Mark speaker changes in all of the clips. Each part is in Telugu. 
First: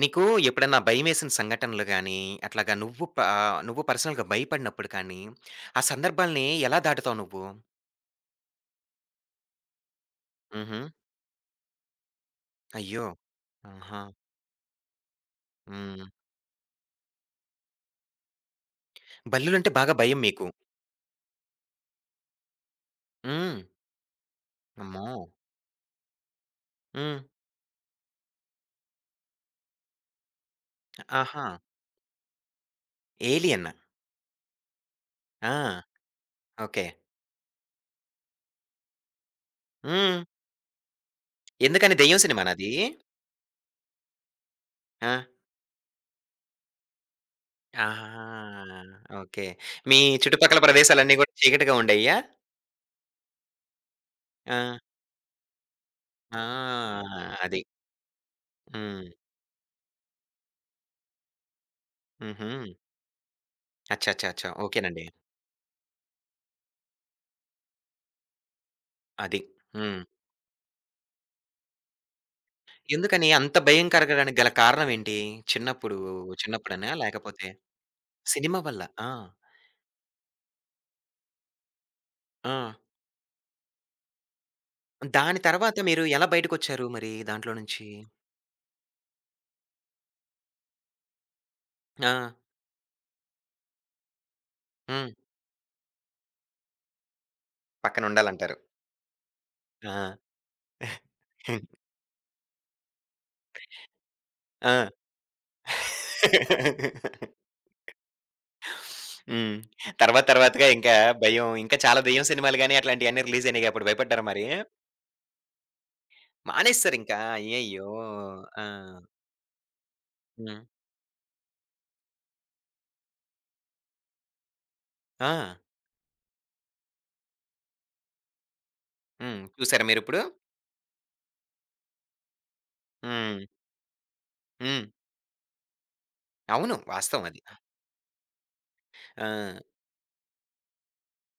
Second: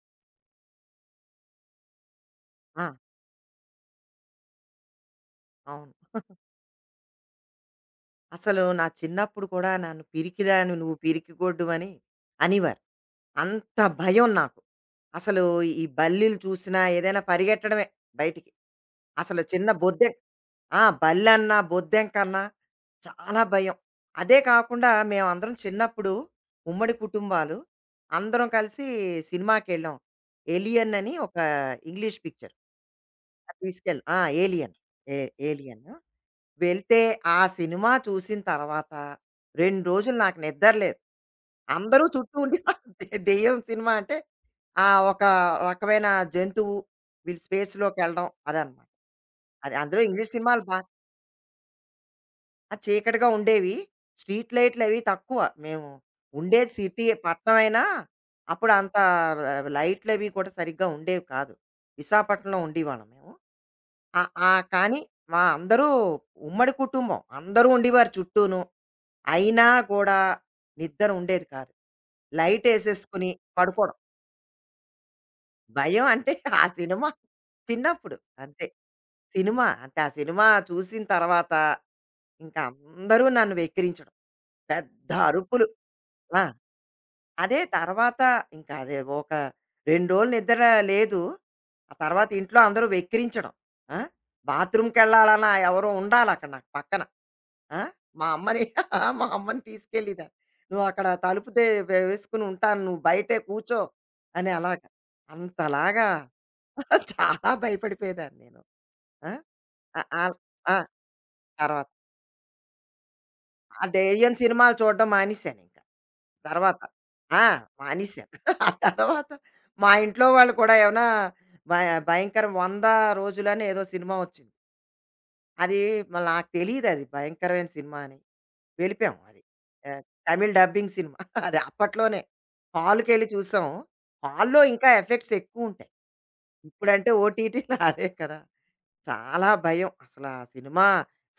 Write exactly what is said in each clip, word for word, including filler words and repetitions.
Speaker 1: నీకు ఎప్పుడన్నా భయమేసిన సంఘటనలు గానీ, అట్లాగా
Speaker 2: ఆ!
Speaker 1: నువ్వు ప ఆహ్, నువ్వు పర్సనల్‌గా భయపడినప్పుడు కానీ, ఆ
Speaker 2: అవును.
Speaker 1: సందర్భాల్ని ఎలా దాటుతావు నువ్వు?
Speaker 2: అసలు నా చిన్నప్పుడు కూడా నన్ను పిరికిదానివి,
Speaker 1: హుహు.
Speaker 2: నువ్వు పిరికిగొడ్డువని అనేవారు.
Speaker 1: అయ్యో!
Speaker 2: అంత
Speaker 1: ఆహా!
Speaker 2: భయం నాకు. అసలు ఈ
Speaker 1: హ్మ్.
Speaker 2: బల్లీలు చూసినా ఏదైనా పరిగెట్టడమే బయటికి. అసలు చిన్న
Speaker 1: బల్లులంటే బాగా
Speaker 2: బొద్దెం.
Speaker 1: భయం మీకు.
Speaker 2: ఆ! బల్లన్నా, బొద్దెంకన్నా చాలా
Speaker 1: హ్మ్.
Speaker 2: భయం. అదే కాకుండా
Speaker 1: అమ్మో!
Speaker 2: మేమందరం చిన్నప్పుడు ఉమ్మడి
Speaker 1: హ్మ్.
Speaker 2: కుటుంబాలు. అందరం కలిసి సినిమాకెళ్ళాం. 'ఎలియన్' అని ఒక
Speaker 1: ఆహా!
Speaker 2: English picture. అది
Speaker 1: 'ఏలియన్.'
Speaker 2: తీసుకెళ్ళి, ఆ! 'ఏలియన్', ఏ
Speaker 1: ఆ!
Speaker 2: 'Alien'
Speaker 1: okay.
Speaker 2: వెళ్తే, ఆ సినిమా చూసిన తర్వాత రెండు రోజులు
Speaker 1: హ్మ్.
Speaker 2: నాకు నిద్ర లేదు.
Speaker 1: ఎందుకని
Speaker 2: అందరూ
Speaker 1: దెయ్యం
Speaker 2: చుట్టూ
Speaker 1: సినిమానా
Speaker 2: ఉండి,
Speaker 1: అది?
Speaker 2: దే- దెయ్యం సినిమా అంటే ఆ
Speaker 1: ఆ!
Speaker 2: ఒక రకమైన జంతువు, వీళ్ళు
Speaker 1: ఆహా!
Speaker 2: స్పేస్‌లోకెళ్ళడం అదనమాట.
Speaker 1: ఓకే.
Speaker 2: అది,
Speaker 1: మీ
Speaker 2: అందులో ఇంగ్లీష్
Speaker 1: చుట్టుపక్కల
Speaker 2: సినిమాలు బా
Speaker 1: ప్రదేశాలన్నీ గూడా చీకటిగా ఉండేయ్యా?
Speaker 2: ఆ! చీకటిగా ఉండేవి. స్ట్రీట్
Speaker 1: ఆ!
Speaker 2: లైట్లవి తక్కువ. మేము ఉండేది
Speaker 1: ఆ!
Speaker 2: సిటీ
Speaker 1: అది.
Speaker 2: పట్టణమైనా, అప్పుడు అంత
Speaker 1: హ్మ్.
Speaker 2: ఆహ్, లైట్లవి కూడా సరిగ్గా ఉండేవి కాదు.
Speaker 1: హుహు.
Speaker 2: విశాఖపట్నంలో ఉండేవాళ్ళం మేము.
Speaker 1: అచ్చా! అచ్చా!
Speaker 2: ఆహ్,
Speaker 1: అచ్చా!
Speaker 2: ఆహ్, కానీ
Speaker 1: ఓకేనండి.
Speaker 2: మా అందరూ ఉమ్మడి కుటుంబం. అందరూ ఉండేవారు చుట్టూను.
Speaker 1: అది.
Speaker 2: అయినా
Speaker 1: హ్మ్.
Speaker 2: కూడా నిద్ర ఉండేది కాదు.
Speaker 1: ఎందుకని
Speaker 2: లైటేసేసుకుని
Speaker 1: అంత భయం
Speaker 2: పడుకోవడం.
Speaker 1: కలగడానికి గల కారణం ఏంటి? చిన్నప్పుడు
Speaker 2: భయం అంటే ఆ
Speaker 1: చిన్నప్పుడనా?
Speaker 2: సినిమా,
Speaker 1: లేకపోతే
Speaker 2: చిన్నప్పుడు
Speaker 1: సినిమా
Speaker 2: అంతే.
Speaker 1: వల్ల. ఆ!
Speaker 2: సినిమా అంటే, ఆ సినిమా చూసిన తర్వాత
Speaker 1: ఆ!
Speaker 2: ఇంకా అందరూ నన్ను వెక్కిరించడం. పెద్ద
Speaker 1: దాని
Speaker 2: అరుపులు.
Speaker 1: తర్వాత మీరు ఎలా
Speaker 2: ఆ!
Speaker 1: బయటకొచ్చారు మరి దాంట్లో
Speaker 2: అదే
Speaker 1: నుంచి?
Speaker 2: తర్వాత, ఇంకా అదే, ఒక రెండు రోజులు నిద్ర లేదు. ఆ
Speaker 1: ఆ!
Speaker 2: తర్వాత ఇంట్లో అందరూ వెక్కిరించడం. ఆ!
Speaker 1: హ్మ్.
Speaker 2: బాత్రూమ్‌కెళ్ళాలన్నా ఎవరో ఉండాలక్కడ నాకు పక్కన. ఆ! మా
Speaker 1: పక్కనుండాలంటారు.
Speaker 2: అమ్మని, మా అమ్మని
Speaker 1: ఆ!
Speaker 2: తీసుకెళ్ళేదాన్ని. "నువ్వక్కడ తలుపు తె వే వేసుకొని ఉంటాను. నువ్వు బయటే కూర్చో" అని
Speaker 1: ఆ!
Speaker 2: అలాగా. అంతలాగా చాలా భయపడిపోయేదాన్ని నేను. ఆ!
Speaker 1: హ్మ్.
Speaker 2: అ
Speaker 1: తర్వాత
Speaker 2: ఆల్
Speaker 1: తర్వాతగా
Speaker 2: ఆ!
Speaker 1: ఇంకా భయం, ఇంకా
Speaker 2: తర్వాత
Speaker 1: చాలా దెయ్యం సినిమాలు గాని అట్లాంటియన్నీ రిలీజ్ అయినాయిగా
Speaker 2: ఆ
Speaker 1: అప్పుడు భయపడ్డారా
Speaker 2: దెయ్యం
Speaker 1: మరి?
Speaker 2: సినిమాలు చూడడం మానేశాను ఇంకా. తర్వాత.
Speaker 1: మానేసేసారింకా.
Speaker 2: ఆ!
Speaker 1: అయ్యయ్యో!
Speaker 2: మానేశాను.
Speaker 1: ఆ!
Speaker 2: ఆ తర్వాత మా ఇంట్లో వాళ్ళు
Speaker 1: హ్మ్.
Speaker 2: కూడా ఏమైనా భయ భయంకరం వంద రోజులని ఏదో సినిమా వచ్చింది.
Speaker 1: ఆ!
Speaker 2: అది మళ్ళ నాకు తెలీదది భయంకరమైన సినిమా అని. వెళ్ళిపోయాం
Speaker 1: హ్మ్.
Speaker 2: అది.
Speaker 1: చూసారా
Speaker 2: ఆహ్,
Speaker 1: మీరిప్పుడు?
Speaker 2: తమిళ్ డబ్బింగ్ సినిమా. అది అప్పట్లోనే. హాల్‌కెళ్ళి
Speaker 1: హ్మ్.
Speaker 2: చూసాం. హాల్‌లో
Speaker 1: హ్మ్.
Speaker 2: ఇంకా ఎఫెక్ట్స్ ఎక్కువుంటాయి.
Speaker 1: అవును.
Speaker 2: ఇప్పుడంటే
Speaker 1: వాస్తవం అది.
Speaker 2: ఓటీటీలో అదే కదా! చాలా
Speaker 1: ఆ!
Speaker 2: భయం. అసలా సినిమా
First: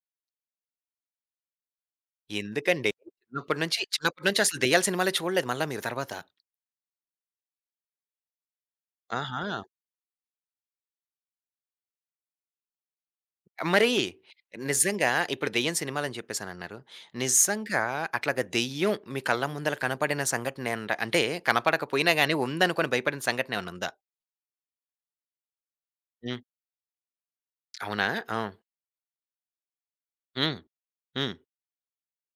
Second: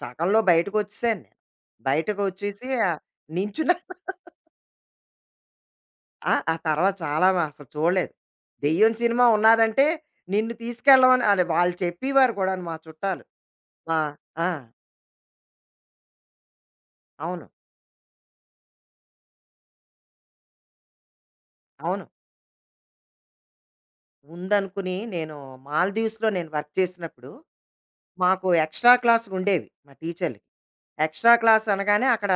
Speaker 2: సగంలో బయటకొచ్చేసాను నేను. బయటకొచ్చేసి
Speaker 1: ఎందుకండి?
Speaker 2: ఆహ్,
Speaker 1: చిన్నప్పటి
Speaker 2: నించున్నా.
Speaker 1: నుంచి చిన్నప్పటి నుంచి అసలు దెయ్యాల సినిమాలే చూడలేదు మళ్ళా మీరు తర్వాత.
Speaker 2: ఆ! ఆ తర్వాత చాలా మా- అసలు చూడలేదు. దెయ్యం సినిమా
Speaker 1: ఆహా!
Speaker 2: ఉన్నాదంటే నిన్ను తీసుకెళ్ళమని అది వాళ్ళు చెప్పేవారు కూడాను మా చుట్టాలు.
Speaker 1: మరి
Speaker 2: మా, ఆ!
Speaker 1: నిజంగా ఇప్పుడు దెయ్యం సినిమాలని చెప్పేసనన్నారు.
Speaker 2: అవును.
Speaker 1: నిజంగా అట్లాగా దెయ్యం మీ కళ్ళ ముందల కనపడిన సంఘటన ఏంట అంటే
Speaker 2: అవును.
Speaker 1: కనపడకపోయినా గాని ఉందనుకోని భయపడిన సంఘటన ఏమన్నా ఉందా?
Speaker 2: ఉందనుకుని నేను, మాల్దీవ్స్‌లో
Speaker 1: హ్మ్.
Speaker 2: నేను వర్క్ చేసినప్పుడు,
Speaker 1: అవునా? ఆ!
Speaker 2: మాకు ఎక్స్‌ట్రా క్లాసులుండేవి మా టీచర్‌లకి.
Speaker 1: హ్మ్.
Speaker 2: ఎక్స్‌ట్రా
Speaker 1: హ్మ్.
Speaker 2: క్లాస్ అనగానే అక్కడ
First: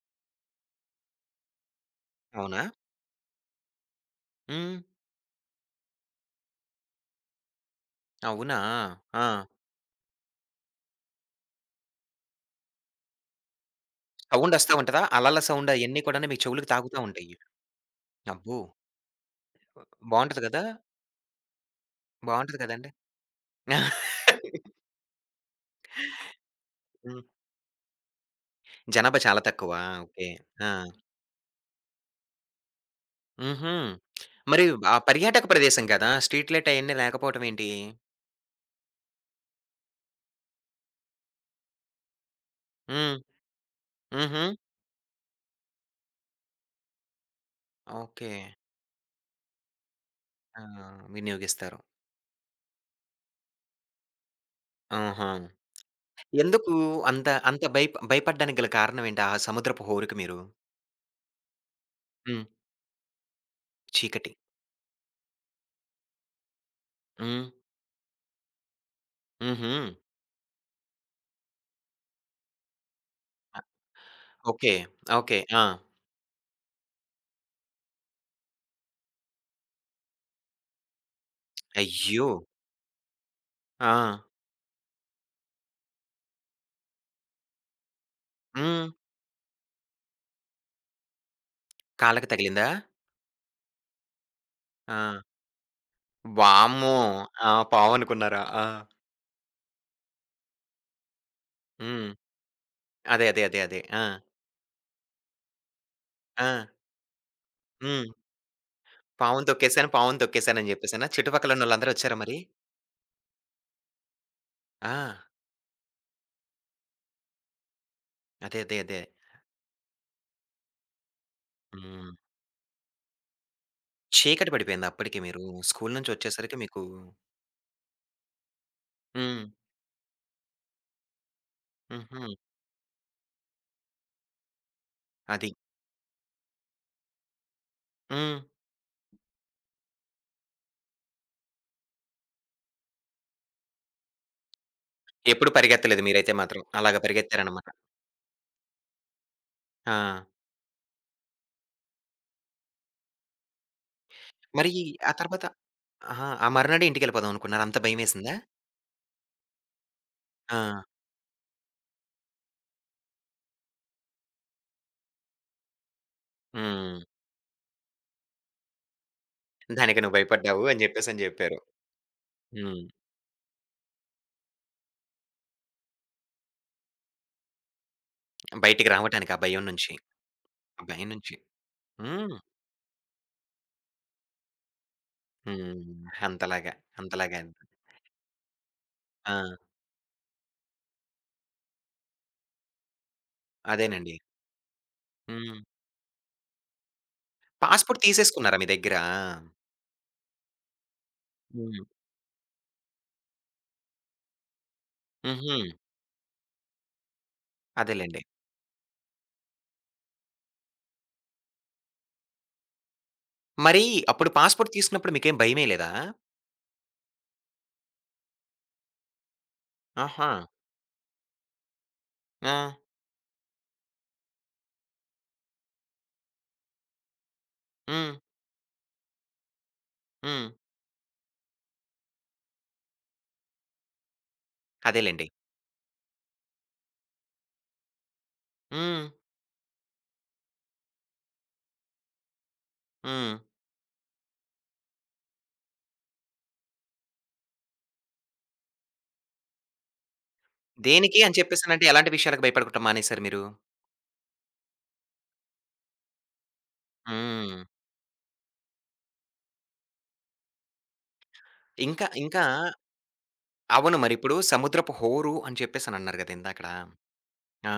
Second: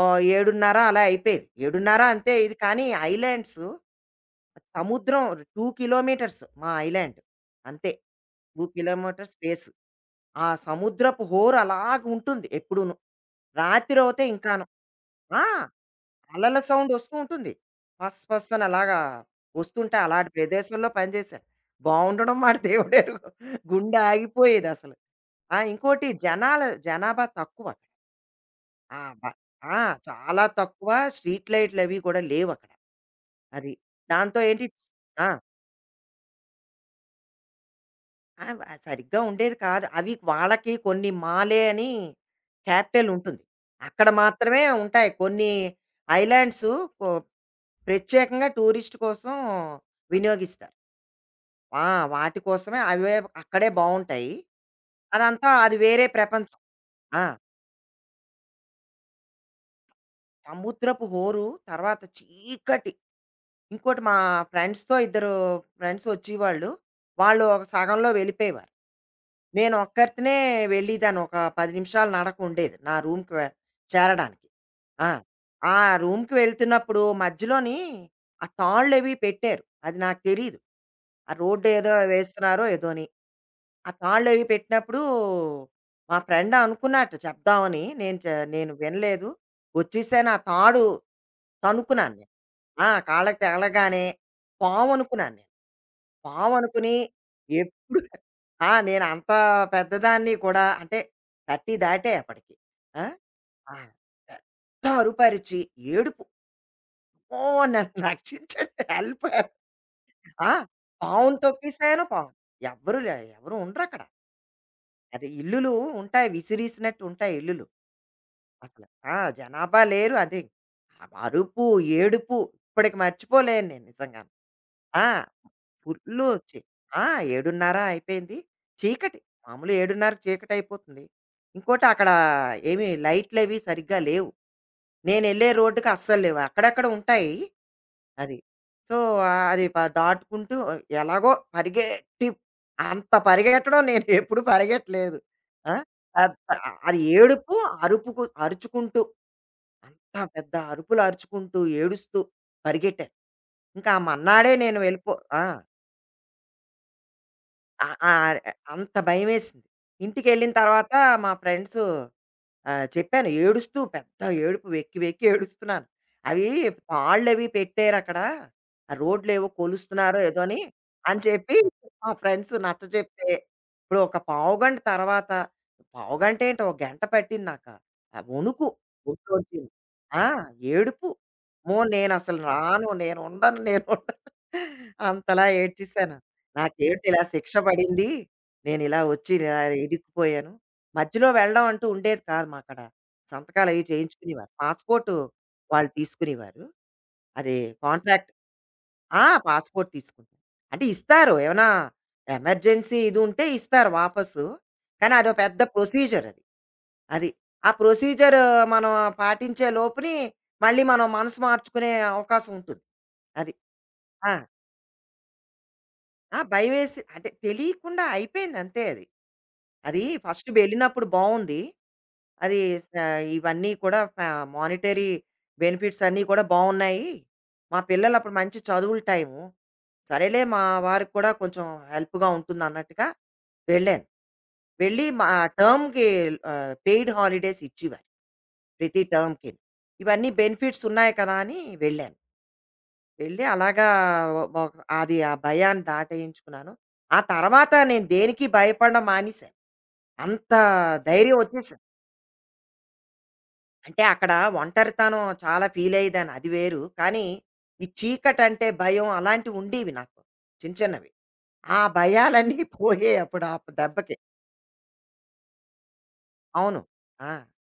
Speaker 2: ఆహ్, ఏడున్నర అలా అయిపోయేది. ఏడున్నర అంతే, ఇది
Speaker 1: అవునా?
Speaker 2: కానీ ఐలాండ్సు,
Speaker 1: హ్మ్.
Speaker 2: సముద్రం, రెండు కిలోమీటర్స్ మా ఐలాండ్. అంతే.
Speaker 1: అవునా?
Speaker 2: రెండు
Speaker 1: ఆ!
Speaker 2: Kilometres space. ఆ సముద్రపు హోరు అలాగుంటుంది ఎప్పుడూను. రాత్రవుతే
Speaker 1: సౌండ్
Speaker 2: ఇంకాను.
Speaker 1: వస్తా ఉంటదా? అలల
Speaker 2: ఆ!
Speaker 1: సౌండ్ అయన్నీ కూడాను మీ
Speaker 2: అలల
Speaker 1: చెవులకి
Speaker 2: సౌండ్
Speaker 1: తాకుతా
Speaker 2: వస్తూ
Speaker 1: ఉంటాయి.
Speaker 2: ఉంటుంది. ఫస్ ఫస్
Speaker 1: అబ్బో!
Speaker 2: అని అలాగా వస్తుంటాయి. అలాంటి
Speaker 1: బావుంటది గదా!
Speaker 2: ప్రదేశంలో పని చేశాను. బావుండడం మాట
Speaker 1: బావుంటది గదండీ!
Speaker 2: దేవుడెరుగు. గుండె ఆగిపోయేదసలు. ఆ! ఇంకోటి, జనాలు,
Speaker 1: హ్మ్.
Speaker 2: జనాభా తక్కువ. ఆ!
Speaker 1: జనాభా
Speaker 2: బ
Speaker 1: చాలా తక్కువ.
Speaker 2: ఆ!
Speaker 1: ఓకే.
Speaker 2: చాలా
Speaker 1: ఆ!
Speaker 2: తక్కువ. స్ట్రీట్ లైట్‌లవి కూడా లేవక్కడ. అది.
Speaker 1: హుహు.
Speaker 2: దాంతో
Speaker 1: మరి
Speaker 2: ఏంటి?
Speaker 1: ఆ
Speaker 2: ఆ!
Speaker 1: పర్యాటక ప్రదేశం కదా! స్ట్రీట్ లైట్ అయన్నీ లేకపోవటం ఏంటి?
Speaker 2: ఆ! వ సరిగ్గా ఉండేది కాదు. అవి వాళ్ళకి కొన్ని మాలే అని క్యాపిటల్
Speaker 1: హ్మ్.
Speaker 2: ఉంటుంది. అక్కడ
Speaker 1: హుహు.
Speaker 2: మాత్రమే ఉంటాయి. కొన్ని ఐలాండ్సు కొ
Speaker 1: ఓకే.
Speaker 2: ప్రత్యేకంగా టూరిస్ట్ కోసం
Speaker 1: ఆ!
Speaker 2: వినియోగిస్తారు.
Speaker 1: వినియోగిస్తారు.
Speaker 2: ఆ! వాటి కోసమే, అవే అక్కడే బావుంటాయి.
Speaker 1: ఆహా!
Speaker 2: అదంతా, అది వేరే ప్రపంచం.
Speaker 1: ఎందుకు
Speaker 2: ఆ!
Speaker 1: అంత అంత భయ భయపడడానికి గల కారణం ఏంటి? ఆ సముద్రపు హోరుకి మీరు?
Speaker 2: సముద్రపు హోరు, తర్వాత
Speaker 1: హ్మ్.
Speaker 2: చీకటి. ఇంకోటి మా
Speaker 1: చీకటి.
Speaker 2: ఫ్రెండ్స్‌తో, ఇద్దరు ఫ్రెండ్స్ వచ్చేవాళ్ళు. వాళ్ళు
Speaker 1: హ్మ్.
Speaker 2: ఒక సగంలో వెళ్ళిపోయేవారు.
Speaker 1: హుహు.
Speaker 2: నేను ఒక్కరితోనే వెళ్ళేదాన్ని. ఒక పది నిమిషాలు నడక ఉండేది నా రూమ్‌కి వె చేరడానికి.
Speaker 1: ఓకే.
Speaker 2: ఆ!
Speaker 1: ఓకే. ఆ!
Speaker 2: ఆ రూమ్‌కి వెళ్తున్నప్పుడు మధ్యలోని ఆ తాళ్ళవి పెట్టారు. అది నాకు తెలీదు. ఆ రోడ్ ఏదో
Speaker 1: అయ్యో!
Speaker 2: వేస్తున్నారో ఏదోని.
Speaker 1: ఆ!
Speaker 2: ఆ తాళ్ళవి పెట్టినప్పుడు, మా ఫ్రెండ్ అనుకున్నట్టు చెప్దామని, నేను చ నేను
Speaker 1: హ్మ్.
Speaker 2: వినలేదు. వచ్చేసాను. ఆ తాడు తన్నుకున్నాను
Speaker 1: కాళ్ళకి
Speaker 2: నేను.
Speaker 1: తగిలిందా?
Speaker 2: ఆ! కాళ్ళకి తగలగానే పాము
Speaker 1: ఆ!
Speaker 2: అనుకున్నాను నేను.
Speaker 1: వామ్మో!
Speaker 2: పామనుకుని,
Speaker 1: ఆ!
Speaker 2: ఎప్పుడు,
Speaker 1: పామనుకున్నారా? ఆ!
Speaker 2: ఆ! నేనంత పెద్దదాన్ని కూడా, అంటే ముప్పై
Speaker 1: హ్మ్.
Speaker 2: దాటే అప్పటికి. ఆ!
Speaker 1: అదే. అదే. అదే.
Speaker 2: ఆ!
Speaker 1: అదే. ఆ!
Speaker 2: పెద్ద అరుపరిచి ఏడుపు.
Speaker 1: ఆ!
Speaker 2: అమ్మో! నన్ను
Speaker 1: హ్మ్.
Speaker 2: రక్షించండి, హెల్ప్.
Speaker 1: పావును తొక్కేసాను, పావును
Speaker 2: ఆ!
Speaker 1: తొక్కేసానని జెప్పేసనా?
Speaker 2: పావును
Speaker 1: చుట్టుపక్కలున్నోళ్ళందరూ
Speaker 2: తొక్కేసాను
Speaker 1: ఒచ్చారా
Speaker 2: పావును.
Speaker 1: మరి?
Speaker 2: ఎవ్వరు లే ఎవరు ఉండరక్కడ.
Speaker 1: ఆ!
Speaker 2: అదే ఇల్లులు ఉంటాయి. విసిరీసినట్టు ఉంటాయి ఇల్లులు.
Speaker 1: అదే. అదే.
Speaker 2: అసలు,
Speaker 1: అదే.
Speaker 2: ఆ! జనాభా లేరు. అది, ఆ అరుపు,
Speaker 1: హ్మ్.
Speaker 2: ఏడుపు ఇప్పటికి మర్చిపోలేను నేను నిజంగాను.
Speaker 1: చీకటి పడిపోయిందా
Speaker 2: ఆ!
Speaker 1: అప్పటికి మీరు? స్కూలు
Speaker 2: ఫుల్లు
Speaker 1: నుంచొచ్చేసరికి
Speaker 2: చి
Speaker 1: మీకు
Speaker 2: ఆ! ఏడున్నర అయిపోయింది. చీకటి.
Speaker 1: హ్మ్.
Speaker 2: మామూలుగా 7:30కి చీకటయిపోతుంది. ఇంకోటి, అక్కడ
Speaker 1: హుహు.
Speaker 2: ఏమి లైట్‌లవి సరిగ్గా లేవు. నేనెళ్ళే
Speaker 1: అది.
Speaker 2: రోడ్డుకి అస్సలు లేవు. అక్కడక్కడ ఉంటాయి. అది.
Speaker 1: హ్మ్.
Speaker 2: సో, ఆహ్, అది ప దాటుకుంటూ ఎలాగో పరిగెట్టి, అంత పరిగెట్టడం నేను ఎప్పుడు పరిగెట్టలేదు.
Speaker 1: ఎప్పుడు
Speaker 2: ఆ!
Speaker 1: పరిగెత్తలేదు మీరైతే
Speaker 2: అద్
Speaker 1: మాత్రం. అలాగ
Speaker 2: అది ఏడుపు,
Speaker 1: పరిగెత్తారనమాట.
Speaker 2: అరుపుకు, అరుచుకుంటూ,
Speaker 1: ఆ!
Speaker 2: అంత పెద్ద అరుపులు అరుచుకుంటూ, ఏడుస్తూ పరిగెట్టాను. ఇంకా మర్నాడే
Speaker 1: మరి
Speaker 2: నేను వెళ్ళిపో.
Speaker 1: ఆ
Speaker 2: ఆ!
Speaker 1: తర్వాత ఆహా! ఆ మరునాడే ఇంటికెళ్ళిపోదాం అనుకున్నారా? అంత
Speaker 2: ఆ! ఆ!
Speaker 1: భయమేసిందా?
Speaker 2: అంత భయమేసింది. ఇంటికెళ్ళిన
Speaker 1: ఆ!
Speaker 2: తర్వాత మా ఫ్రెండ్సు, ఆ! చెప్పాను ఏడుస్తూ, పెద్ద ఏడుపు, వెక్కి వెక్కి ఏడుస్తున్నాను. అవి
Speaker 1: హ్మ్.
Speaker 2: తాళ్ళవి పెట్టారక్కడ. ఆ రోడ్లేవో
Speaker 1: దానికి నువ్వు
Speaker 2: కొలుస్తున్నారో ఏదో అని,
Speaker 1: భయపడ్డావు అని
Speaker 2: అని
Speaker 1: జెప్పేసని
Speaker 2: చెప్పి
Speaker 1: జెప్పారు.
Speaker 2: మా ఫ్రెండ్స్
Speaker 1: హ్మ్.
Speaker 2: నచ్చచెప్తే, ఇప్పుడు ఒక పావుగంట తర్వాత, పావుగంటేంటి, ఒక గంట పట్టింది నాకు. ఆ వణుకు
Speaker 1: బయటికి రావటానికి ఆ
Speaker 2: ఒళ్ళోంచి,
Speaker 1: భయం నుంచి.
Speaker 2: ఆ!
Speaker 1: ఆ
Speaker 2: ఏడుపు.
Speaker 1: భయం నుంచి.
Speaker 2: అమ్మో!
Speaker 1: హ్మ్.
Speaker 2: నేనసలు రాను, నేనుండను, నేనుండను, అంతలా
Speaker 1: హ్మ్.
Speaker 2: ఏడ్చేసాను.
Speaker 1: అంతలాగా.
Speaker 2: నాకేమిటి ఇలా
Speaker 1: అంతలాగా.
Speaker 2: శిక్ష పడింది, నేనిలా వచ్చి
Speaker 1: ఆ!
Speaker 2: ఇలా ఇరుక్కుపోయాను. మధ్యలో వెళ్ళడం అంటూ ఉండేది కాదు మాకక్కడ. సంతకాలు అవి
Speaker 1: అదేనండి.
Speaker 2: చేయించుకునేవారు. పాస్‌పోర్టు
Speaker 1: హ్మ్.
Speaker 2: వాళ్ళు తీసుకునేవారు. అది
Speaker 1: పాస్‌పోర్ట్
Speaker 2: కాంట్రాక్ట్.
Speaker 1: తీసేసుకున్నారా మీ దగ్గర?
Speaker 2: ఆ! పాస్‌పోర్ట్ తీసుకుంటాం. అంటే ఇస్తారు. ఏమైనా
Speaker 1: హ్మ్.
Speaker 2: ఎమర్జెన్సీ ఇది ఉంటే ఇస్తారు వాపసు. కానీ అదో
Speaker 1: హుహు.
Speaker 2: పెద్ద ప్రొసీజర్ అది. అది. ఆ
Speaker 1: అదేలెండి.
Speaker 2: ప్రొసీజర్ మనం పాటించే లోపుని మళ్ళీ మనం మనసు మార్చుకునే అవకాశం ఉంటుంది. అది.
Speaker 1: మరి అప్పుడు
Speaker 2: ఆ!
Speaker 1: పాస్‌పోర్ట్ తీసుకున్నప్పుడు మీకేం భయమేయలేదా?
Speaker 2: ఆ! భయమేసి అంటే తెలియకుండా అయిపోయింది, అంతే అది. అది
Speaker 1: ఆహా!
Speaker 2: ఫస్ట్ వెళ్ళినప్పుడు బావుంది.
Speaker 1: ఆ!
Speaker 2: అది, స ఇవన్నీ కూడా, ప మానిటరీ బెనిఫిట్స్ అన్నీ కూడా బావున్నాయి. మా
Speaker 1: హ్మ్.
Speaker 2: పిల్లలప్పుడు మంచి చదువుల టైము. సరేలే,
Speaker 1: హ్మ్.
Speaker 2: మా వారికి కూడా కొంచెం హెల్ప్‌గా ఉంటుందన్నట్టుగా వెళ్ళాను. వెళ్ళి
Speaker 1: అదేలెండి.
Speaker 2: మా టర్మ్‌కి ఆహ్, పెయిడ్ హాలిడేస్ ఇచ్చేవారు. ప్రతి
Speaker 1: హ్మ్.
Speaker 2: టర్మ్‌కిను. ఇవన్నీ బెనిఫిట్స్ ఉన్నాయి కదా అని వెళ్ళాను.
Speaker 1: హ్మ్.
Speaker 2: వెళ్ళి అలాగా ఒ ఒక అది ఆ భయాన్ని దాటేయించుకున్నాను. ఆ తర్వాత నేను దేనికి భయపడడం మానేశాను. అంత
Speaker 1: దేనికి అని
Speaker 2: ధైర్యం వచ్చేసింది.
Speaker 1: చెప్పేసనంటే ఎలాంటి విషయాలకు భయపడకుండా మానేసారు మీరు?
Speaker 2: అంటే అక్కడ ఒంటరితనం చాలా ఫీలయ్యేదాన్ని, అది వేరు. కానీ
Speaker 1: హ్మ్.
Speaker 2: ఈ చీకటంటే భయం, అలాంటివి ఉండేవి నాకు చిన్న చిన్నవి. ఆ
Speaker 1: ఇంకా ఇంకా
Speaker 2: భయాలన్నీ పోయాయి అప్పుడు, ఆ
Speaker 1: అవును.
Speaker 2: దెబ్బకి.
Speaker 1: మరిప్పుడు సముద్రపు హోరు అని చెప్పేసనన్నారు గదా! ఇందాకడ.
Speaker 2: అవును. ఆ!
Speaker 1: ఆ!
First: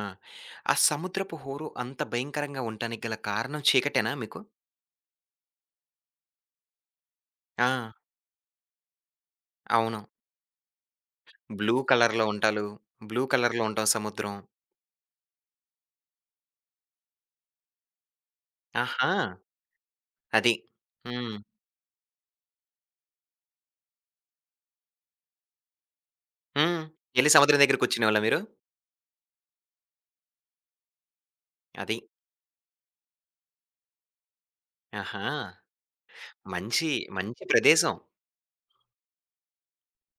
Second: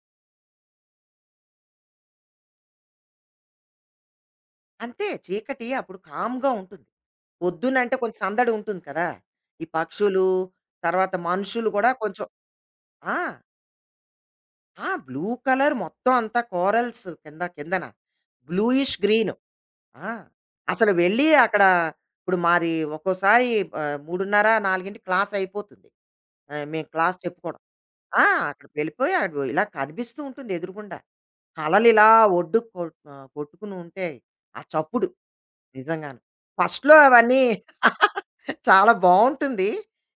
Speaker 1: ఆ సముద్రపు హోరు అంత భయంకరంగా ఉండటానికి గల కారణం చీకటేనా మీకు?
Speaker 2: అంతే. చీకటి అప్పుడు కామ్‌గా ఉంటుంది.
Speaker 1: ఆ!
Speaker 2: పొద్దునంటే కొంచెం సందడి ఉంటుంది కదా! ఈ
Speaker 1: అవును.
Speaker 2: పక్షులు, తర్వాత మనుషులు
Speaker 1: బ్లూ
Speaker 2: కూడా
Speaker 1: కలర్‌లో
Speaker 2: కొంచెం.
Speaker 1: ఉంటాలు,
Speaker 2: ఆ!
Speaker 1: బ్లూ కలర్‌లో ఉంటాం సముద్రం.
Speaker 2: ఆ! బ్లూ కలర్ మొత్తం అంతా, కోరల్స్ కింద కిందన. బ్లూయిష్
Speaker 1: ఆహా!
Speaker 2: గ్రీన్. ఆ!
Speaker 1: అది.
Speaker 2: అసలు వెళ్ళి
Speaker 1: హ్మ్.
Speaker 2: అక్కడ, ఇప్పుడు మాది ఒక్కోసారి ఆహ్, మూడున్నర, నాలుగుకి క్లాస్ అయిపోతుంది. ఆహ్,
Speaker 1: హ్మ్.
Speaker 2: మేము క్లాస్
Speaker 1: ఎళ్లి
Speaker 2: చెప్పుకోవడం.
Speaker 1: సముద్రం దగ్గర కూర్చునేవాళ్ళా
Speaker 2: ఆ!
Speaker 1: మీరు?
Speaker 2: అక్కడికి వెళ్ళిపోయి, అడు ఇలా కనిపిస్తూ ఉంటుంది ఎదురుగుండా. అలలు
Speaker 1: అది.
Speaker 2: ఇలా ఒడ్డుకు కొ ఆహ్, కొట్టుకుని ఉంటాయి. ఆ చప్పుడు
Speaker 1: ఆహా!
Speaker 2: నిజంగాను.
Speaker 1: మంచి,
Speaker 2: ఫస్ట్‌లో అవన్నీ
Speaker 1: మంచి ప్రదేశం.
Speaker 2: చాలా బావుంటుంది.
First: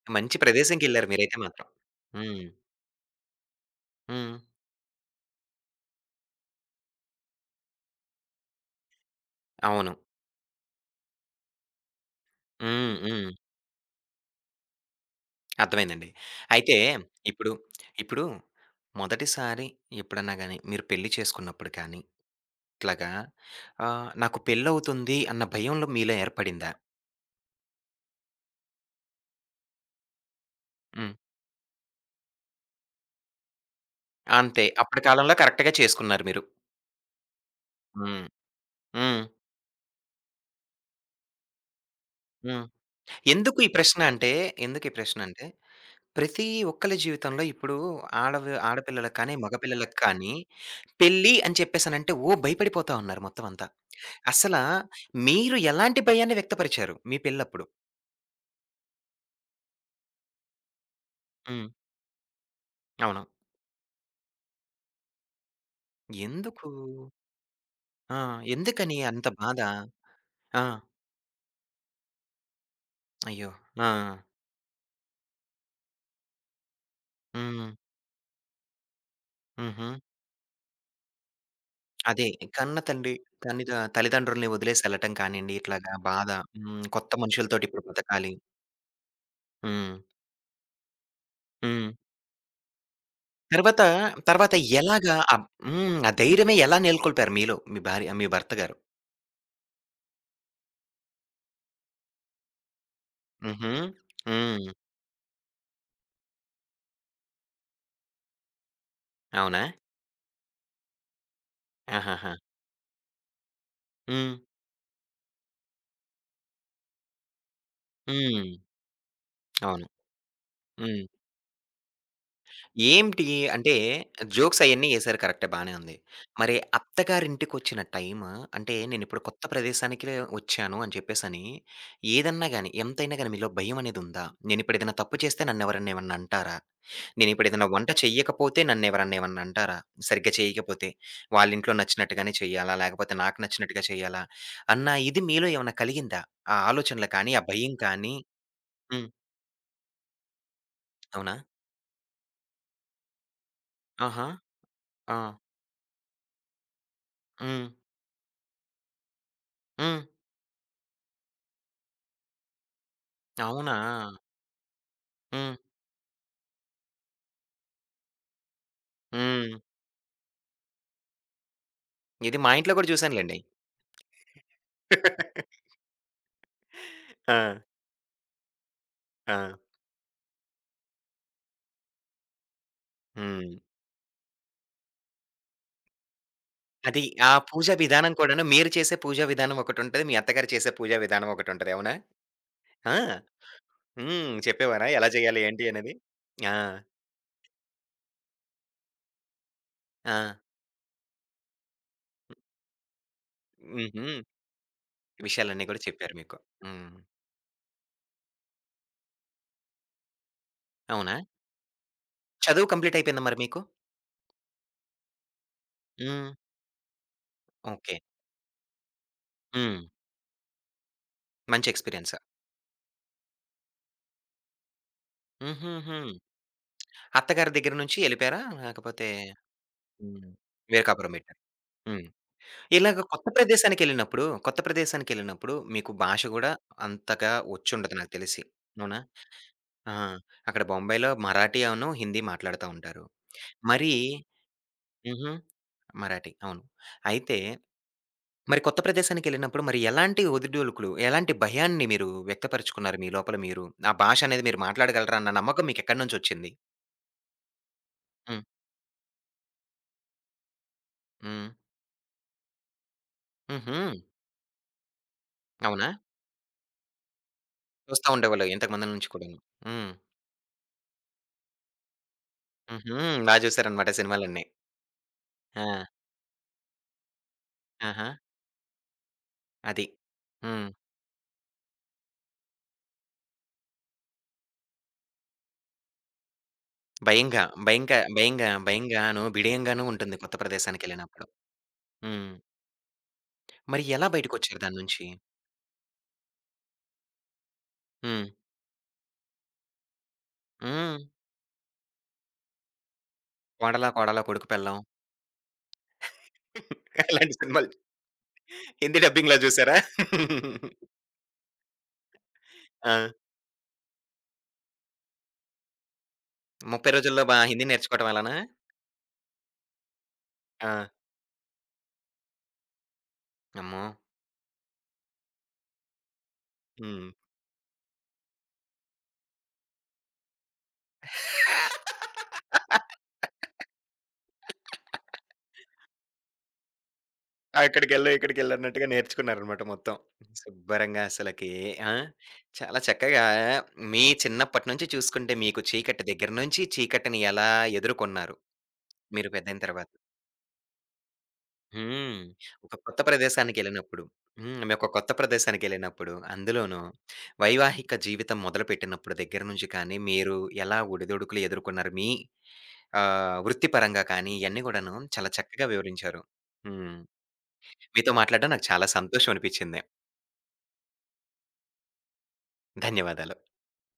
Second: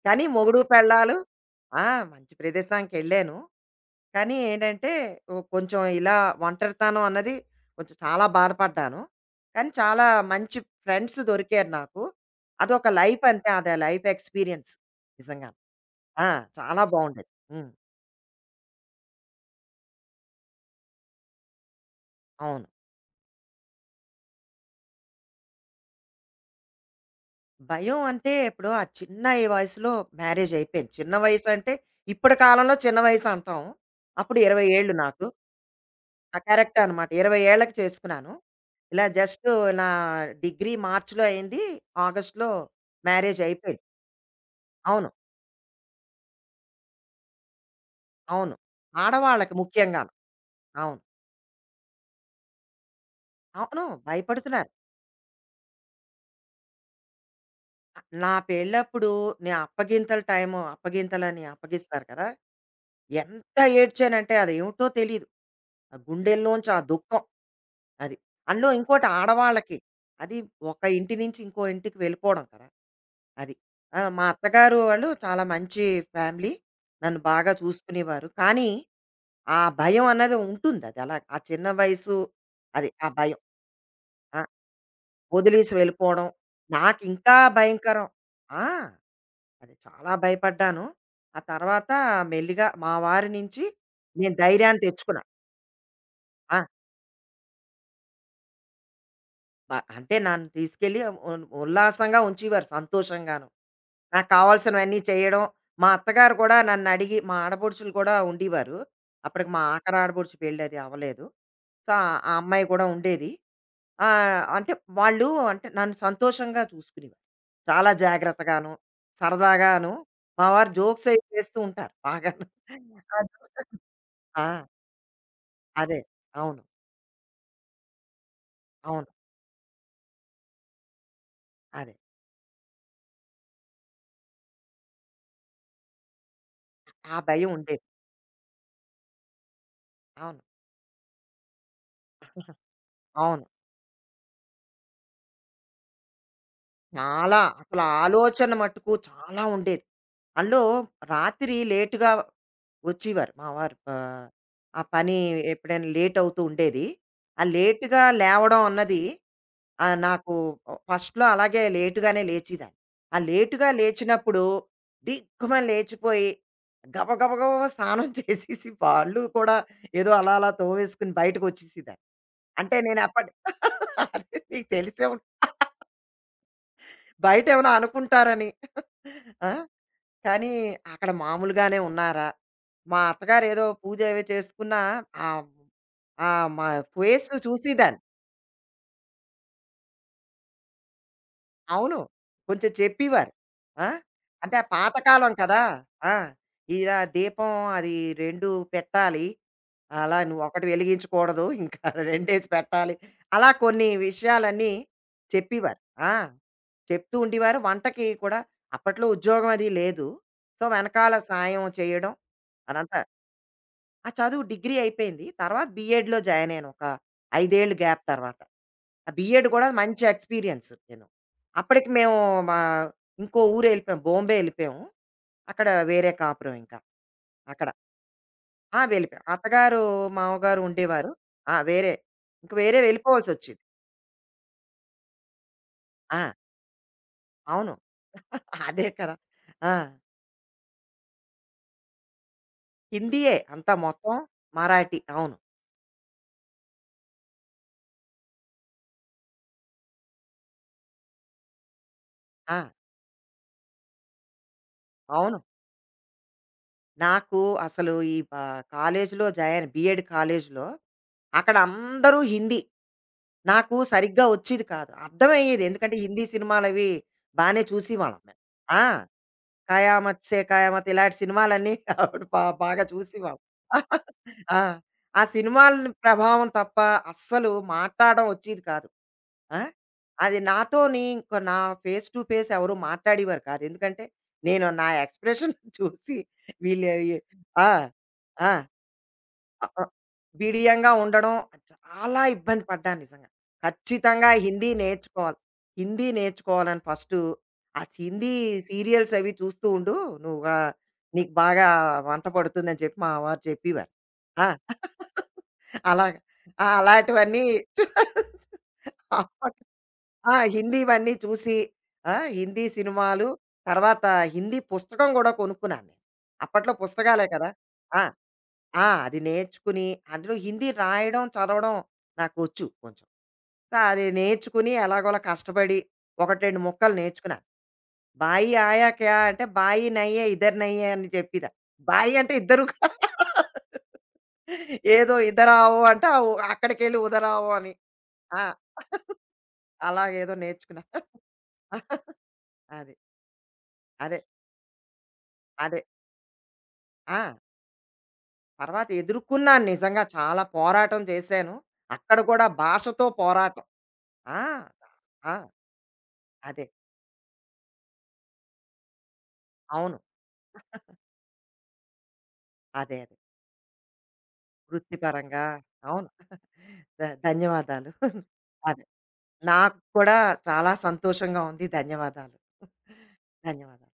Speaker 2: కానీ
Speaker 1: మంచి
Speaker 2: మొగుడు,
Speaker 1: ప్రదేశంకెళ్లారు
Speaker 2: పెళ్ళాలు.
Speaker 1: మీరైతే మాత్రం.
Speaker 2: ఆ! మంచి
Speaker 1: హ్మ్.
Speaker 2: ప్రదేశానికెళ్ళాను.
Speaker 1: హ్మ్.
Speaker 2: కానీ ఏంటంటే, ఓ కొంచెం ఇలా ఒంటరితనం అన్నది కొంచెం చాలా బాధపడ్డాను. కానీ
Speaker 1: అవును.
Speaker 2: చాలా మంచి ఫ్రెండ్స్ దొరికారు నాకు. అదొక
Speaker 1: హ్మ్.
Speaker 2: లైఫ్
Speaker 1: హ్మ్.
Speaker 2: అంతే. అదే లైఫ్ ఎక్స్‌పీరియన్స్ నిజంగా.
Speaker 1: అర్థమైందండి.
Speaker 2: ఆ!
Speaker 1: అయితే
Speaker 2: చాలా బావుండేది.
Speaker 1: ఇప్పుడు,
Speaker 2: హ్మ్.
Speaker 1: ఇప్పుడు మొదటిసారి ఎప్పుడన్నా గాని మీరు పెళ్లి చేసుకున్నప్పుడు కానీ,
Speaker 2: అవును.
Speaker 1: ఇట్లాగా ఆహ్, నాకు పెళ్లవుతుంది అన్న భయంలో మీలో ఏర్పడిందా?
Speaker 2: భయం అంటే ఇప్పుడు ఆ చిన్న, ఈ వయసులో మ్యారేజ్ అయిపోయింది. చిన్న
Speaker 1: హ్మ్.
Speaker 2: వయసు అంటే, ఇప్పటి కాలంలో చిన్న వయసు అంటాం. అప్పుడు
Speaker 1: అంతే.
Speaker 2: ఇరవై ఏళ్ళు
Speaker 1: అప్పటి
Speaker 2: నాకు.
Speaker 1: కాలంలో కరెక్ట్‌గా చేసుకున్నారు
Speaker 2: ఆ!
Speaker 1: మీరు.
Speaker 2: కరెక్ట్ అనమాట. ఇరవై ఏళ్ళకి
Speaker 1: హ్మ్.
Speaker 2: చేసుకున్నాను. ఇలా
Speaker 1: హ్మ్.
Speaker 2: జస్ట్, నా డిగ్రీ మార్చ్‌లో అయింది. ఆగస్ట్‌లో
Speaker 1: హ్మ్.
Speaker 2: మ్యారేజ్
Speaker 1: ఎందుకు ఈ
Speaker 2: అయిపోయింది.
Speaker 1: ప్రశ్న అంటే, ఎందుకు ఈ
Speaker 2: అవును.
Speaker 1: ప్రశ్న అంటే, ప్రతి ఒక్కళ్ళ జీవితంలో ఇప్పుడు ఆడవి
Speaker 2: అవును.
Speaker 1: ఆడపిల్లలకు కానీ,
Speaker 2: ఆడవాళ్ళకి
Speaker 1: మగ పిల్లలకు
Speaker 2: ముఖ్యంగాను.
Speaker 1: కానీ
Speaker 2: అవును.
Speaker 1: పెళ్లి అని చెప్పేసనంటే ఓ భయపడిపోతా ఉన్నారు మొత్తం అంతా.
Speaker 2: అవును.
Speaker 1: అసలా
Speaker 2: భయపడుతున్నారు.
Speaker 1: మీరు ఎలాంటి భయాన్ని వ్యక్తపరిచారు మీ పెళ్ళప్పుడు?
Speaker 2: నా పెళ్ళప్పుడు, నేను అప్పగింతల టైము, అప్పగింతలని
Speaker 1: హ్మ్.
Speaker 2: అప్పగిస్తారు కదా!
Speaker 1: అవును.
Speaker 2: ఎంత ఏడ్చానంటే, అదేమిటో తెలీదు. ఆ గుండెల్లోంచి
Speaker 1: ఎందుకు?
Speaker 2: ఆ దుఃఖం. అది.
Speaker 1: ఆ!
Speaker 2: అందులో
Speaker 1: ఎందుకని
Speaker 2: ఇంకోటి,
Speaker 1: అంత బాధ?
Speaker 2: ఆడవాళ్ళకి అది
Speaker 1: ఆ!
Speaker 2: ఒక ఇంటి నుంచి ఇంకో ఇంటికి వెళ్ళిపోవడం కదా!
Speaker 1: అయ్యో!
Speaker 2: అది.
Speaker 1: ఆ!
Speaker 2: ఆ! మా అత్తగారు వాళ్ళు చాలా మంచి ఫ్యామిలీ. నన్ను బాగా
Speaker 1: హ్మ్.
Speaker 2: చూసుకునేవారు. కానీ ఆ
Speaker 1: హుహు.
Speaker 2: భయం అన్నది ఉంటుందది అలా. ఆ చిన్న వయసు,
Speaker 1: అదే కన్న
Speaker 2: అది ఆ
Speaker 1: తండ్రి
Speaker 2: భయం.
Speaker 1: తన్నిద
Speaker 2: ఆ!
Speaker 1: తల్లిదండ్రుల్ని వదిలేసి ఎళ్ళటం కానియండి,
Speaker 2: వదిలేసి
Speaker 1: ఇట్లాగా
Speaker 2: వెళ్ళిపోవడం.
Speaker 1: బాధ. హ్మ్. కొత్త
Speaker 2: నాకింకా
Speaker 1: మనుషులతోటి ఇప్పుడు
Speaker 2: భయంకరం.
Speaker 1: బ్రతకాలి.
Speaker 2: ఆ! అది,
Speaker 1: హ్మ్.
Speaker 2: చాలా భయపడ్డాను. ఆ
Speaker 1: హ్మ్.
Speaker 2: తర్వాత మెల్లిగా మా వారి నుంచి
Speaker 1: తర్వాత,
Speaker 2: నేను
Speaker 1: తర్వాత
Speaker 2: ధైర్యాన్ని
Speaker 1: ఎలాగా
Speaker 2: తెచ్చుకున్నా.
Speaker 1: అబ్ హ్మ్. ఆ ధైర్యమే
Speaker 2: ఆ!
Speaker 1: ఎలా నెలకొల్పారు మీలో? మీ భార్య మీ భర్త గారు?
Speaker 2: బ అంటే నన్ను తీసుకెళ్ళి ఉన్ ఉల్లాసంగా ఉంచేవారు, సంతోషంగాను.
Speaker 1: హుహు.
Speaker 2: నాకు
Speaker 1: హ్మ్.
Speaker 2: కావాల్సినవన్నీ చేయడం. మా అత్తగారు కూడా నన్నడిగి, మా ఆడపడుచులు కూడా ఉండేవారు. అప్పటికి మా
Speaker 1: అవునా?
Speaker 2: ఆఖరి ఆడపడుచు పెళ్ళది అవ్వలేదు. సో, ఆ ఆ
Speaker 1: ఆహాహా!
Speaker 2: అమ్మాయి కూడా ఉండేది.
Speaker 1: హ్మ్.
Speaker 2: ఆహ్, అంటే వాళ్ళు అంటే నన్ను సంతోషంగా చూసుకునేవారు. చాలా
Speaker 1: హ్మ్.
Speaker 2: జాగ్రత్తగాను,
Speaker 1: అవును.
Speaker 2: సరదాగాను. మా వారు
Speaker 1: హ్మ్.
Speaker 2: జోక్స్ అవి చేస్తూ ఉంటారు బాగాను.
Speaker 1: ఏంటి
Speaker 2: అది.
Speaker 1: అంటే జోక్స్
Speaker 2: ఆ!
Speaker 1: అయన్నీ ఎసారు కరెక్టే బానే ఉంది.
Speaker 2: అదే.
Speaker 1: మరి
Speaker 2: అవును.
Speaker 1: అత్తగారింటికొచ్చిన టైమ్ అంటే
Speaker 2: అవును.
Speaker 1: నేనిప్పుడు కొత్త ప్రదేశానికిలే వచ్చాను అని చెప్పేసని
Speaker 2: అదే.
Speaker 1: ఏదన్నా గాని ఎంతైనా గాని మీలో భయం అనేదుందా? నేనిప్పుడేదైనా తప్పు చేస్తే నన్నెవరన్నా ఏమన్నా అంటారా?
Speaker 2: ఆ
Speaker 1: నేనిప్పుడు
Speaker 2: భయం
Speaker 1: ఏదైనా
Speaker 2: ఉండేది.
Speaker 1: వంట చెయ్యకపోతే నన్నెవరన్నా ఏమన్నా అంటారా? సరిగ్గా
Speaker 2: అవును.
Speaker 1: చేయకపోతే, వాళ్ళింట్లో నచ్చినట్టుగానే చెయ్యాలా? లేకపోతే నాకు
Speaker 2: అవును.
Speaker 1: నచ్చినట్టుగా చెయ్యాలా? అన్న ఇది మీలో ఏమన్నా కలిగిందా? ఆ ఆలోచనలు కానీ,
Speaker 2: చాలా,
Speaker 1: ఆ భయం
Speaker 2: అసలు
Speaker 1: కానీ
Speaker 2: ఆలోచన మట్టుకు
Speaker 1: హ్మ్.
Speaker 2: చాలా ఉండేది. అందులో
Speaker 1: అవునా?
Speaker 2: రాత్రి లేట్‌గా వచ్చేవారు మా వారు. ఆహ్,
Speaker 1: ఆహా!
Speaker 2: ఆ పని
Speaker 1: ఆ!
Speaker 2: ఎప్పుడైనా లేట్ అవుతూ ఉండేది. ఆ
Speaker 1: హ్మ్.
Speaker 2: లేట్‌గా లేవడం అన్నది. ఆ!
Speaker 1: హ్మ్.
Speaker 2: నాకు ఫస్ట్‌లో అలాగే లేట్‌గానే లేచేదాన్ని. ఆ లేట్‌గా
Speaker 1: అవునా?
Speaker 2: లేచినప్పుడు
Speaker 1: హ్మ్.
Speaker 2: దిక్కుమని లేచిపోయి, గబ గబ గబ స్నానం చేసేసి, వాళ్ళు
Speaker 1: హ్మ్.
Speaker 2: కూడా ఏదో అలా అలా తోవేసుకుని బయటకొచ్చేసేదాన్ని.
Speaker 1: ఇది మా ఇంట్లో
Speaker 2: అంటే
Speaker 1: కూడా
Speaker 2: నేను అప్పటి
Speaker 1: చూసానులెండి.
Speaker 2: అదే నీకు తెలిసే ఉంటుంది.
Speaker 1: ఆ!
Speaker 2: బయటేమైనా అనుకుంటారని.
Speaker 1: ఆ!
Speaker 2: ఆ! కానీ అక్కడ మామూలుగానే ఉన్నారా? మా
Speaker 1: హ్మ్.
Speaker 2: అత్తగారేదో పూజ అవి చేసుకున్నా ఆహ్, ఆ! మా
Speaker 1: అది
Speaker 2: ఫేస్
Speaker 1: ఆ పూజా
Speaker 2: చూసేదాన్ని.
Speaker 1: విధానం కూడాను మీరు చేసే పూజా విధానం ఒకటుంటది. మీ అత్తగారు చేసే పూజా విధానం ఒకటుంటది. అవునా?
Speaker 2: అవును. కొంచెం
Speaker 1: ఆ!
Speaker 2: చెప్పేవారు. ఆ!
Speaker 1: హ్మ్.
Speaker 2: అంటే ఆ
Speaker 1: చెప్పేవారా ఎలా
Speaker 2: పాతకాలం
Speaker 1: చేయాలి?
Speaker 2: కదా!
Speaker 1: ఏంటి అనేది?
Speaker 2: ఆ!
Speaker 1: ఆ!
Speaker 2: ఇలా దీపం అది రెండు పెట్టాలి.
Speaker 1: ఆ!
Speaker 2: అలా నువ్వు ఒకటి వెలిగించకూడదు. ఇంకా రెండేసి పెట్టాలి. అలా కొన్ని
Speaker 1: హుహు.
Speaker 2: విషయాలన్నీ
Speaker 1: విషయాలన్నీ
Speaker 2: చెప్పేవారు.
Speaker 1: గూడా
Speaker 2: ఆ!
Speaker 1: చెప్పారు మీకు. హ్మ్.
Speaker 2: చెప్తూ ఉండేవారు. వంటకి కూడా. అప్పట్లో ఉద్యోగం అది లేదు. సో, వెనకాల
Speaker 1: అవునా?
Speaker 2: సాయం చేయడం,
Speaker 1: చదువు కంప్లీట్
Speaker 2: అదంతా.
Speaker 1: అయిపోయిందా మరి మీకు?
Speaker 2: ఆ చదువు, డిగ్రీ అయిపోయింది. తర్వాత బీఎడ్‌లో
Speaker 1: హ్మ్.
Speaker 2: జాయిన్ అయ్యాను, ఒక ఐదు ఏళ్ళు
Speaker 1: ఓకే.
Speaker 2: గ్యాప్ తర్వాత. ఆ బీఎడ్ కూడా
Speaker 1: హ్మ్.
Speaker 2: మంచి ఎక్స్‌పీరియన్స్ నేను.
Speaker 1: మంచి
Speaker 2: అప్పటికి
Speaker 1: ఎక్స్‌పీరియన్స్.
Speaker 2: మేము, మా, ఇంకో ఊరు ఎళ్ళిపోయాం. బాంబే ఎళ్ళిపోయాం. అక్కడ
Speaker 1: హుహుహు.
Speaker 2: వేరే కాపురం ఇంకా,
Speaker 1: అత్తగారి
Speaker 2: అక్కడ.
Speaker 1: దగ్గర నుంచి ఎళ్ళిపోయారా?
Speaker 2: ఆ!
Speaker 1: లేకపోతే
Speaker 2: వెళ్ళిపోయాం. అత్తగారు,
Speaker 1: హ్మ్.
Speaker 2: మామగారు
Speaker 1: వేరే
Speaker 2: ఉండేవారు.
Speaker 1: కాపురం బెట్టారు.
Speaker 2: ఆ! వేరే.
Speaker 1: హ్మ్.
Speaker 2: ఇంక వేరే
Speaker 1: ఇలాగ కొత్త
Speaker 2: వెళ్ళిపోవాల్సొచ్చింది.
Speaker 1: ప్రదేశానికెళ్ళినప్పుడు, కొత్త ప్రదేశానికెళ్ళినప్పుడు మీకు
Speaker 2: ఆ!
Speaker 1: భాష గూడా అంతగా
Speaker 2: అవును.
Speaker 1: ఒచ్చుండదు నాకు తెలిసి.
Speaker 2: అదే
Speaker 1: అవునా?
Speaker 2: కదా! ఆ!
Speaker 1: ఆ! అక్కడ బొంబాయిలో మరాఠీ అవును, హిందీ మాట్లాడుతా ఉంటారు.
Speaker 2: హిందీయే అంతా
Speaker 1: మరి
Speaker 2: మొత్తం, మరాఠీ.
Speaker 1: హుహు.
Speaker 2: అవును.
Speaker 1: మరాఠీ అవును. అయితే మరి కొత్త ప్రదేశానికెళ్ళినప్పుడు మరి ఎలాంటి ఒదిదుడుకులు, ఎలాంటి భయాన్ని మీరు
Speaker 2: ఆ!
Speaker 1: వ్యక్తపరుచుకున్నారు మీ లోపల మీరు? ఆ భాష అనేది మీరు మాట్లాడగలరా అన్న
Speaker 2: అవును.
Speaker 1: నమ్మకం మీకెక్కడి నుంచొచ్చింది?
Speaker 2: నాకు అసలు ఈ ప
Speaker 1: హ్మ్.
Speaker 2: కాలేజీలో జాయిన్, బీఎడ్ కాలేజీలో
Speaker 1: హ్మ్.
Speaker 2: అక్కడ అందరూ హిందీ. నాకు
Speaker 1: హుహు.
Speaker 2: సరిగ్గా వచ్చేది కాదు. అర్థమయ్యేది.
Speaker 1: అవునా?
Speaker 2: ఎందుకంటే హిందీ సినిమాలవి బానే
Speaker 1: చూస్తా
Speaker 2: చూసేవాళ్ళం మేము.
Speaker 1: ఉండేవాళ్ళు ఇంతకు
Speaker 2: ఆ!
Speaker 1: ముందు నుంచి కూడాను. హ్మ్.
Speaker 2: 'కయామత్ సే కయామత్' ఇలాంటి సినిమాలన్నీ ఆవిడ బా బాగా
Speaker 1: హుహు. బా
Speaker 2: చూసేవాళ్ళం.
Speaker 1: చూసారనమాట సినిమాలన్నీ.
Speaker 2: ఆ! ఆ
Speaker 1: ఆ!
Speaker 2: సినిమాలని ప్రభావం తప్ప అస్సలు
Speaker 1: ఆహా!
Speaker 2: మాట్లాడడం వచ్చేది కాదు. ఆ!
Speaker 1: అది.
Speaker 2: అది
Speaker 1: హ్మ్.
Speaker 2: నాతోని, ఇంక నా ఫేస్ టు ఫేస్ ఎవరు మాట్లాడేవారు కాదు. ఎందుకంటే నేను, నా ఎక్స్‌ప్రెషన్ చూసి వీళ్ళు.
Speaker 1: భయంగా,
Speaker 2: ఆ!
Speaker 1: భయంక
Speaker 2: ఆ!
Speaker 1: భయంగా, భయంగాను,
Speaker 2: అ అ
Speaker 1: బిడియంగాను ఉంటుంది కొత్త
Speaker 2: బిడియంగా
Speaker 1: ప్రదేశానికెళ్ళినప్పుడు.
Speaker 2: ఉండడం, చాలా
Speaker 1: హ్మ్.
Speaker 2: ఇబ్బంది పడ్డాను నిజంగా.
Speaker 1: మరి ఎలా
Speaker 2: ఖచ్చితంగా
Speaker 1: బయటకొచ్చారు
Speaker 2: హిందీ
Speaker 1: దాన్నుంచి?
Speaker 2: నేర్చుకోవాలి. హిందీ నేర్చుకోవాలని ఫస్టు, ఆ
Speaker 1: హ్మ్.
Speaker 2: హిందీ సీరియల్స్ అవి చూస్తూ ఉండు. నువ్వు, ఆహ్,
Speaker 1: హ్మ్.
Speaker 2: నీకు బాగా వంట పడుతుందని చెప్పి మా వారు
Speaker 1: 'కోడలా
Speaker 2: చెప్పేవారు.
Speaker 1: కోడలా
Speaker 2: ఆ!
Speaker 1: కొడుకు పెళ్ళాం'
Speaker 2: అలాగ. ఆ!
Speaker 1: అలాంటి
Speaker 2: అలాంటివన్నీ
Speaker 1: సినిమాలు హిందీ డబ్బింగ్‌లో
Speaker 2: అప్పట్
Speaker 1: చూసారా?
Speaker 2: ఆ! హిందీవన్నీ చూసి, ఆ! హిందీ
Speaker 1: ఆ!
Speaker 2: సినిమాలు, తర్వాత హిందీ పుస్తకం గూడా కొనుక్కున్నాను నేను. అప్పట్లో
Speaker 1: ముప్ఫై రోజుల్లో
Speaker 2: పుస్తకాలే
Speaker 1: బా
Speaker 2: కదా!
Speaker 1: హిందీ
Speaker 2: ఆ!
Speaker 1: నేర్చుకోవటం ఎలానా?
Speaker 2: ఆ! అది నేర్చుకుని, అందులో హిందీ
Speaker 1: ఆ!
Speaker 2: రాయడం, చదవడం నాకొచ్చు కొంచెం. సో,
Speaker 1: అమ్మో!
Speaker 2: అది నేర్చుకుని ఎలాగోలా కష్టపడి ఒకటి, రెండు ముక్కలు
Speaker 1: హ్మ్.
Speaker 2: నేర్చుకున్నాను. 'బాయి ఆయా క్యా' అంటే 'బాయి నయ్యే ఇధర్ నయ్యే' అని చెప్పేదాన్ని. బాయి అంటే ఇద్దరు కాదు. ఏదో ఇధరావో అంటే ఆవ్, అక్కడికెళ్ళి ఉదరావో అని.
Speaker 1: అక్కడికెళ్ళు,
Speaker 2: ఆ!
Speaker 1: ఇక్కడికెళ్ళు అన్నట్టుగా నేర్చుకున్నారనమాట మొత్తం.
Speaker 2: అలాగేదో నేర్చుకున్నా.
Speaker 1: శుభ్రంగా అసలకి ఆ! చాలా
Speaker 2: అది.
Speaker 1: చక్కగా మీ
Speaker 2: అదే.
Speaker 1: చిన్నప్పటి నుంచి చూసుకుంటే మీకు
Speaker 2: అదే.
Speaker 1: చీకటి దగ్గర నుంచి
Speaker 2: ఆ!
Speaker 1: చీకటిని ఎలా ఎదుర్కొన్నారు?
Speaker 2: తర్వాత
Speaker 1: మీరు పెద్దయిన
Speaker 2: ఎదుర్కొన్నాను,
Speaker 1: తర్వాత.
Speaker 2: నిజంగా చాలా పోరాటం చేశాను. అక్కడ
Speaker 1: హ్మ్.
Speaker 2: కూడా
Speaker 1: ఒక కొత్త
Speaker 2: భాషతో పోరాటం.
Speaker 1: ప్రదేశానికెళ్ళినప్పుడు
Speaker 2: ఆ!
Speaker 1: హ్మ్. మీ ఒక కొత్త
Speaker 2: ఆ!
Speaker 1: ప్రదేశానికెళ్ళినప్పుడు
Speaker 2: అదే.
Speaker 1: అందులోనూ వైవాహిక జీవితం మొదలుపెట్టినప్పుడు దగ్గర నుంచి
Speaker 2: అవును.
Speaker 1: కానీ మీరు ఎలా ఒడిదొడుకులు ఎదుర్కొన్నారు? మీ
Speaker 2: అదే. అదే.
Speaker 1: ఆహ్, వృత్తిపరంగా కానీ ఇయన్నీ గూడాను చాలా
Speaker 2: వృత్తిపరంగా.
Speaker 1: చక్కగా
Speaker 2: అవును.
Speaker 1: వివరించారు. హ్మ్.
Speaker 2: ధ ధన్యవాదాలు.
Speaker 1: మీతో మాట్లాడడం నాకు
Speaker 2: అదే.
Speaker 1: చాలా సంతోషం
Speaker 2: నాకు
Speaker 1: అనిపిచ్చింది.
Speaker 2: కూడా చాలా సంతోషంగా ఉంది. ధన్యవాదాలు.
Speaker 1: ధన్యవాదాలు.
Speaker 2: ధన్యవాదాలు.